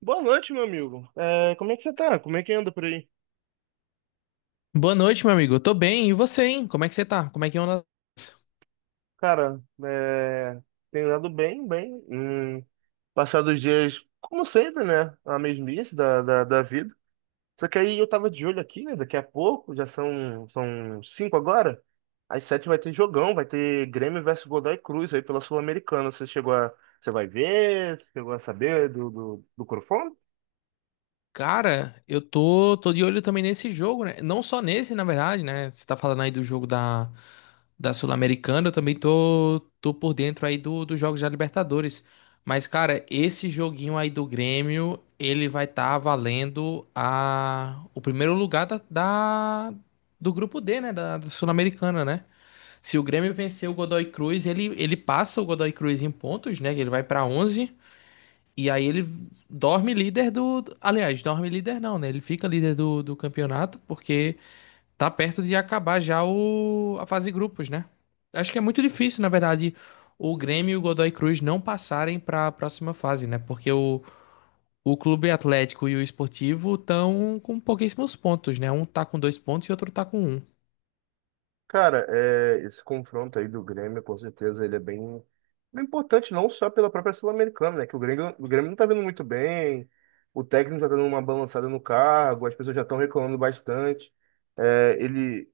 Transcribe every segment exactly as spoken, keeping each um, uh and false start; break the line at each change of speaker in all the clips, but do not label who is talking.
Boa noite, meu amigo. É, como é que você tá? Como é que anda por aí?
Boa noite, meu amigo. Eu tô bem. E você, hein? Como é que você tá? Como é que anda?
Cara, é, tenho andado bem, bem. Hum, passado os dias, como sempre, né? A mesmice da, da, da vida. Só que aí eu tava de olho aqui, né? Daqui a pouco, já são, são cinco agora. Às sete vai ter jogão, vai ter Grêmio versus Godoy Cruz aí pela Sul-Americana. Você chegou a. Você vai ver? Você chegou a saber do, do, do
Cara, eu tô, tô de olho também nesse jogo, né? Não só nesse, na verdade, né? Você tá falando aí do jogo da, da Sul-Americana, eu também tô, tô por dentro aí do, dos jogos da Libertadores. Mas, cara, esse joguinho aí do Grêmio, ele vai estar valendo a, o primeiro lugar da, da- do grupo D, né? Da, da Sul-Americana, né? Se o Grêmio vencer o Godoy Cruz, ele, ele passa o Godoy Cruz em pontos, né? Ele vai para onze e aí ele dorme líder do. Aliás, dorme líder não, né? Ele fica líder do, do campeonato porque tá perto de acabar já o, a fase grupos, né? Acho que é muito difícil, na verdade, o Grêmio e o Godoy Cruz não passarem para a próxima fase, né? Porque o, o Clube Atlético e o Esportivo estão com pouquíssimos pontos, né? Um tá com dois pontos e outro tá com um.
Cara, é, esse confronto aí do Grêmio, com certeza, ele é bem, bem importante, não só pela própria Sul-Americana, né? Que o Grêmio, o Grêmio não tá vindo muito bem, o técnico já tá dando uma balançada no cargo, as pessoas já estão reclamando bastante. É, ele,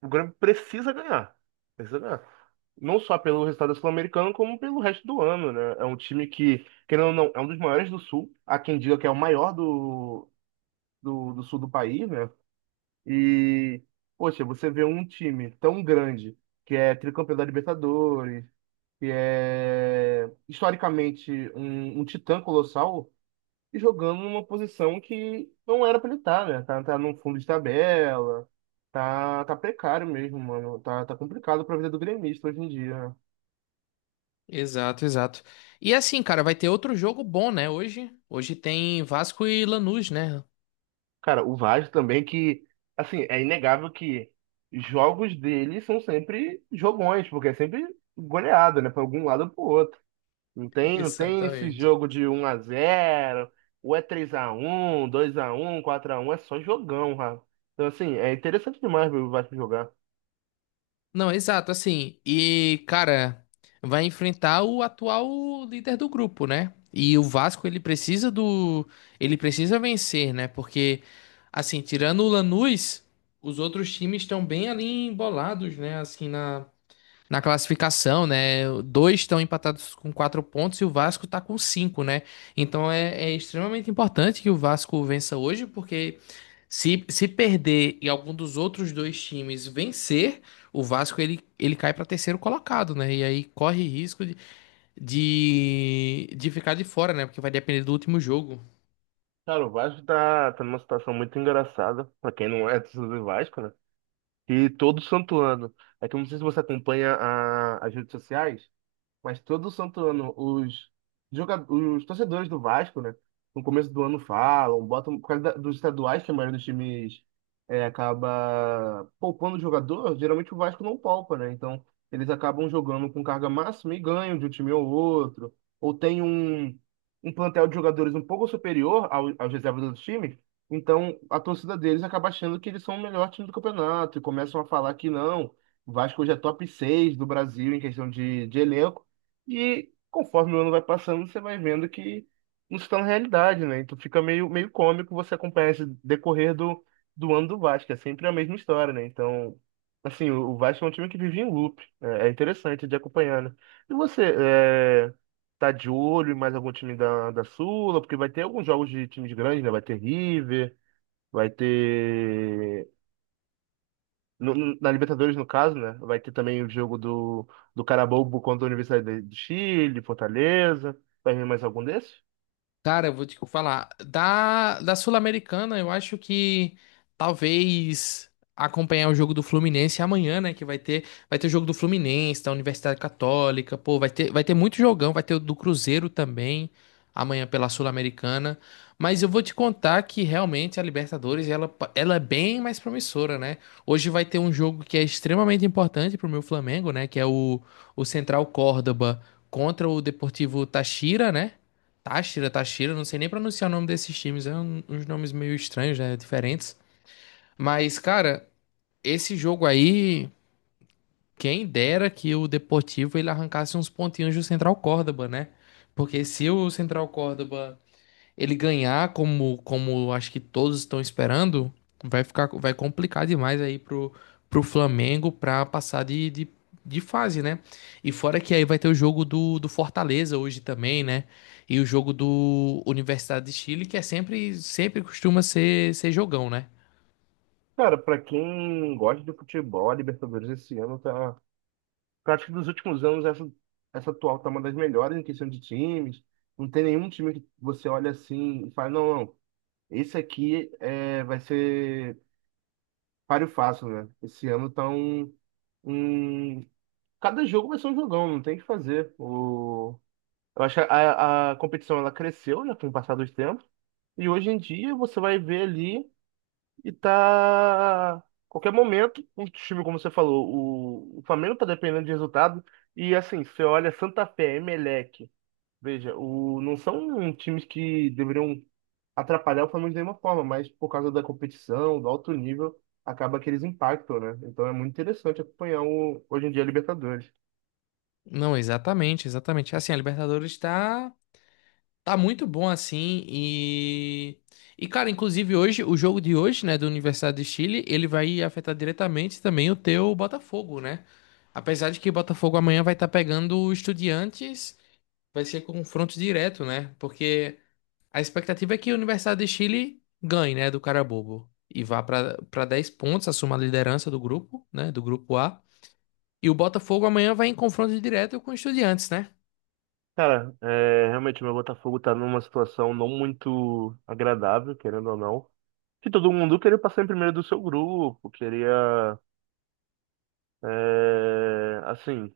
o Grêmio precisa ganhar, precisa ganhar. Não só pelo resultado da Sul-Americana, como pelo resto do ano, né? É um time que, querendo ou não, é um dos maiores do Sul. Há quem diga que é o maior do, do, do Sul do país, né? E, poxa, você vê um time tão grande, que é tricampeão da Libertadores, que é historicamente um, um titã colossal, e jogando numa posição que não era pra ele estar, né? Tá, tá no fundo de tabela, tá, tá precário mesmo, mano. Tá, tá complicado pra vida do gremista hoje em dia. né?
Exato, exato. E assim, cara, vai ter outro jogo bom, né? Hoje, hoje tem Vasco e Lanús, né?
Cara, o Vasco também que, assim, é inegável que jogos dele são sempre jogões, porque é sempre goleada, né? Pra algum lado ou pro outro. Não tem, não tem esse
Exatamente.
jogo de um a zero ou é três a um, dois a um, quatro a um, é só jogão, cara. Então assim, é interessante demais ver o Vasco jogar.
Não, exato, assim. E, cara, vai enfrentar o atual líder do grupo, né? E o Vasco, ele precisa do. Ele precisa vencer, né? Porque, assim, tirando o Lanús, os outros times estão bem ali embolados, né? Assim, na. na classificação, né? Dois estão empatados com quatro pontos e o Vasco está com cinco, né? Então é, é extremamente importante que o Vasco vença hoje, porque se, se perder e algum dos outros dois times vencer, o Vasco ele, ele cai para terceiro colocado, né? E aí corre risco de, de, de ficar de fora, né? Porque vai depender do último jogo.
Cara, o Vasco tá, tá numa situação muito engraçada, pra quem não é torcedor do Vasco, né? E todo santo ano. É que eu não sei se você acompanha a- as redes sociais, Mas todo santo ano, os, joga- os torcedores do Vasco, né? No começo do ano falam, botam, por causa da- dos estaduais, que a maioria dos times é, acaba poupando o jogador, geralmente o Vasco não poupa, né? Então, eles acabam jogando com carga máxima e ganham de um time ou outro. Ou tem um, um plantel de jogadores um pouco superior ao, aos reservas dos times. Então, a torcida deles acaba achando que eles são o melhor time do campeonato e começam a falar que não, o Vasco hoje é top seis do Brasil em questão de, de elenco. E conforme o ano vai passando, você vai vendo que não se torna realidade, né? Então fica meio, meio cômico você acompanhar esse decorrer do, do ano do Vasco. É sempre a mesma história, né? Então, assim, o o Vasco é um time que vive em loop. É, é interessante de acompanhar, né? E você, é, tá de olho em mais algum time da, da Sula? Porque vai ter alguns jogos de times grandes, né? Vai ter River, vai ter no- no- na Libertadores, no caso, né? Vai ter também o jogo do, do Carabobo contra a Universidade do Chile, Fortaleza. Vai vir mais algum desses?
Cara, eu vou te falar. Da, da Sul-Americana, eu acho que talvez acompanhar o jogo do Fluminense amanhã, né? Que vai ter, vai ter o jogo do Fluminense, da Universidade Católica, pô, vai ter, vai ter muito jogão, vai ter o do Cruzeiro também, amanhã pela Sul-Americana. Mas eu vou te contar que realmente a Libertadores, ela, pa- ela é bem mais promissora, né? Hoje vai ter um jogo que é extremamente importante pro meu Flamengo, né? Que é o, o Central Córdoba contra o Deportivo Táchira, né? Táchira, Táchira, não sei nem pronunciar o nome desses times, é um- uns nomes meio estranhos, né, diferentes. Mas, cara, esse jogo aí, quem dera que o Deportivo ele arrancasse uns pontinhos do Central Córdoba, né? Porque se o Central Córdoba ele ganhar como como acho que todos estão esperando, vai ficar vai complicar demais aí pro pro Flamengo pra passar de, de, de fase, né? E fora que aí vai ter o jogo do, do Fortaleza hoje também, né? E o jogo do Universidade de Chile, que é sempre sempre costuma ser ser jogão, né?
Cara, pra quem gosta de futebol, a Libertadores esse ano tá. Eu acho que dos últimos anos, essa, essa atual tá uma das melhores em questão de times. Não tem nenhum time que você olha assim e fala, não, não, esse aqui é, vai ser páreo fácil, né? Esse ano tá um, um- Cada jogo vai ser um jogão, não tem o que fazer. O... Eu acho que a, a competição ela cresceu já com o passar dos tempos. E hoje em dia você vai ver ali e tá. Qualquer momento, um time, como você falou, o, o Flamengo tá dependendo de resultado. E assim, você olha Santa Fé, Emelec. Veja, o, não são times que deveriam atrapalhar o Flamengo de nenhuma forma, mas por causa da competição, do alto nível, acaba que eles impactam, né? Então é muito interessante acompanhar o, hoje em dia a Libertadores.
Não, exatamente, exatamente. Assim, a Libertadores está Tá muito bom assim e e cara, inclusive hoje o jogo de hoje, né, do Universidade de Chile, ele vai afetar diretamente também o teu Botafogo, né? Apesar de que o Botafogo amanhã vai estar pegando o Estudiantes, vai ser confronto direto, né? Porque a expectativa é que o Universidade de Chile ganhe, né, do Carabobo e vá para para dez pontos, assuma a liderança do grupo, né, do grupo A. E o Botafogo amanhã vai em confronto direto com o Estudiantes, né?
Cara, é, realmente o meu Botafogo tá numa situação não muito agradável, querendo ou não. Que todo mundo queria passar em primeiro do seu grupo, queria, é, assim,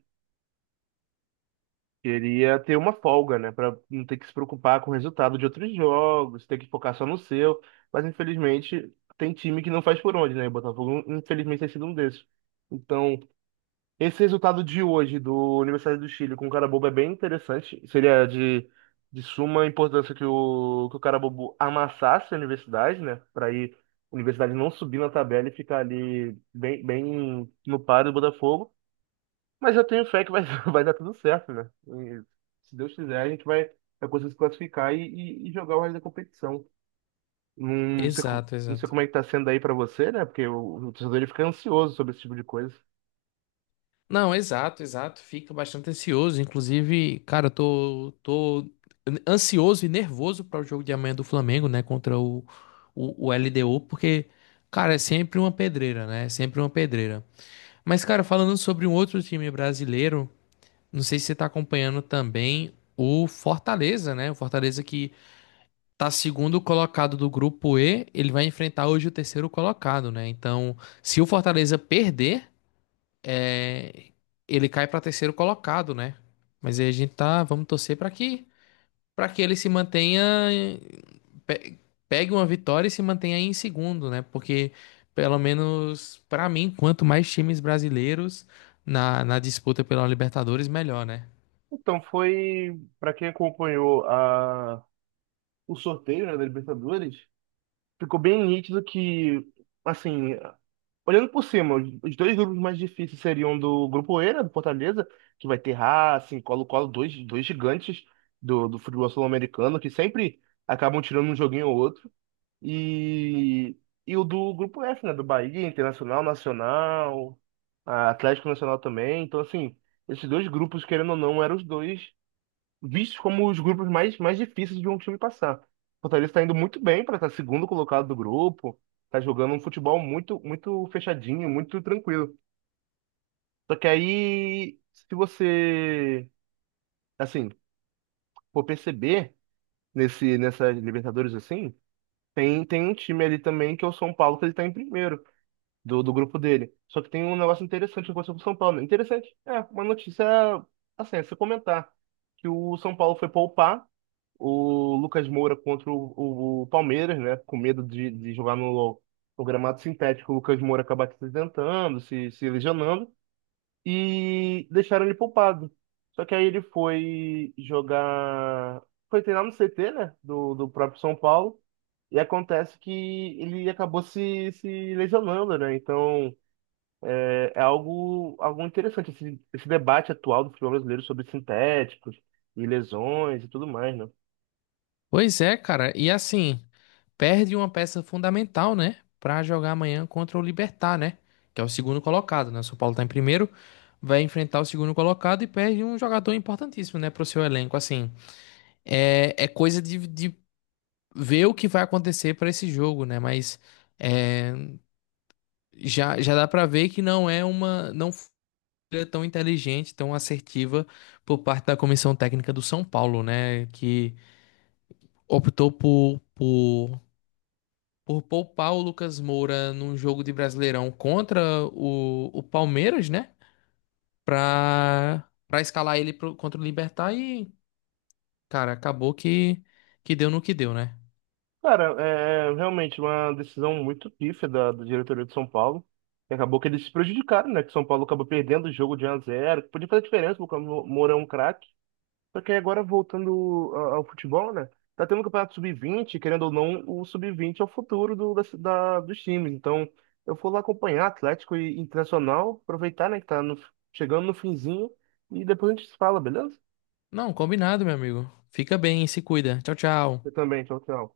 queria ter uma folga, né? Pra não ter que se preocupar com o resultado de outros jogos, ter que focar só no seu. Mas infelizmente tem time que não faz por onde, né? O Botafogo, infelizmente, tem sido um desses. Então, Esse resultado de hoje do Universidade do Chile com o Carabobo é bem interessante. Seria de, de suma importância que o, que o Carabobo amassasse a universidade, né? Para ir a universidade não subir na tabela e ficar ali bem, bem no par do Botafogo. Mas eu tenho fé que vai, vai dar tudo certo, né? E, se Deus quiser, a gente vai, vai conseguir se classificar e, e- e jogar o resto da competição. Não sei, co-
Exato,
não sei
exato.
como é que tá sendo aí para você, né? Porque o, o torcedor ele fica ansioso sobre esse tipo de coisa.
Não, exato, exato. Fica bastante ansioso. Inclusive, cara, eu tô, tô ansioso e nervoso para o jogo de amanhã do Flamengo, né? Contra o, o, o L D U, porque, cara, é sempre uma pedreira, né? É sempre uma pedreira. Mas, cara, falando sobre um outro time brasileiro, não sei se você tá acompanhando também o Fortaleza, né? O Fortaleza que tá segundo colocado do grupo E, ele vai enfrentar hoje o terceiro colocado, né? Então, se o Fortaleza perder é, ele cai para terceiro colocado, né? Mas aí a gente tá, vamos torcer para que para que ele se mantenha pe- pegue uma vitória e se mantenha em segundo, né? Porque pelo menos para mim, quanto mais times brasileiros na, na disputa pela Libertadores, melhor, né?
Então, foi para quem acompanhou a, o sorteio, né, da Libertadores, ficou bem nítido que, assim, olhando por cima, os os dois grupos mais difíceis seriam do Grupo E, né, do Fortaleza, que vai ter Racing, Colo-Colo, dois, dois gigantes do, do futebol sul-americano, que sempre acabam tirando um joguinho ou outro, e, e o do Grupo F, né, do Bahia, Internacional, Nacional, a Atlético Nacional também, então, assim, esses dois grupos, querendo ou não, eram os dois vistos como os grupos mais, mais difíceis de um time passar. O Fortaleza está indo muito bem para estar segundo colocado do grupo, está jogando um futebol muito, muito fechadinho, muito tranquilo. Só que aí, se você, assim, for perceber nesse, nessa Libertadores assim, tem, tem um time ali também que é o São Paulo que ele está em primeiro. do, do grupo dele. Só que tem um negócio interessante que aconteceu com o São Paulo. né? Interessante, é, uma notícia, assim, é se comentar, que o São Paulo foi poupar o Lucas Moura contra o, o- o Palmeiras, né, com medo de, de jogar no, no gramado sintético, o Lucas Moura acabar se acidentando, se, se lesionando, e deixaram ele poupado. Só que aí ele foi jogar, foi treinar no C T, né, do, do próprio São Paulo, e acontece que ele acabou se, se lesionando, né? Então, é algo, algo interessante, esse, esse debate atual do futebol brasileiro sobre sintéticos e lesões e tudo mais, né?
Pois é, cara. E assim, perde uma peça fundamental, né? Pra jogar amanhã contra o Libertad, né? Que é o segundo colocado, né? O São Paulo tá em primeiro, vai enfrentar o segundo colocado e perde um jogador importantíssimo, né? Pro seu elenco. Assim, é, é coisa de, de ver o que vai acontecer pra esse jogo, né? Mas é, já, já dá pra ver que não é uma. Não foi tão inteligente, tão assertiva por parte da comissão técnica do São Paulo, né? Que optou por. por por poupar o Lucas Moura num jogo de Brasileirão contra o, o Palmeiras, né? Pra, pra escalar ele pro- contra o Libertad e, cara, acabou que, que deu no que deu, né?
Cara, é é realmente uma decisão muito pífia da, da diretoria de São Paulo. E acabou que eles se prejudicaram, né? Que São Paulo acabou perdendo o jogo de um a zero, que podia fazer diferença, porque o Moura é um craque. Só que agora voltando a- ao futebol, né? Tá tendo o campeonato sub vinte, querendo ou não, o sub vinte é o futuro do, da, da- dos times. Então, eu vou lá acompanhar Atlético e Internacional, aproveitar, né, que tá no- chegando no finzinho, e depois a gente se fala, beleza?
Não, combinado, meu amigo. Fica bem, se cuida. Tchau,
Eu
tchau.
também, tchau, tchau.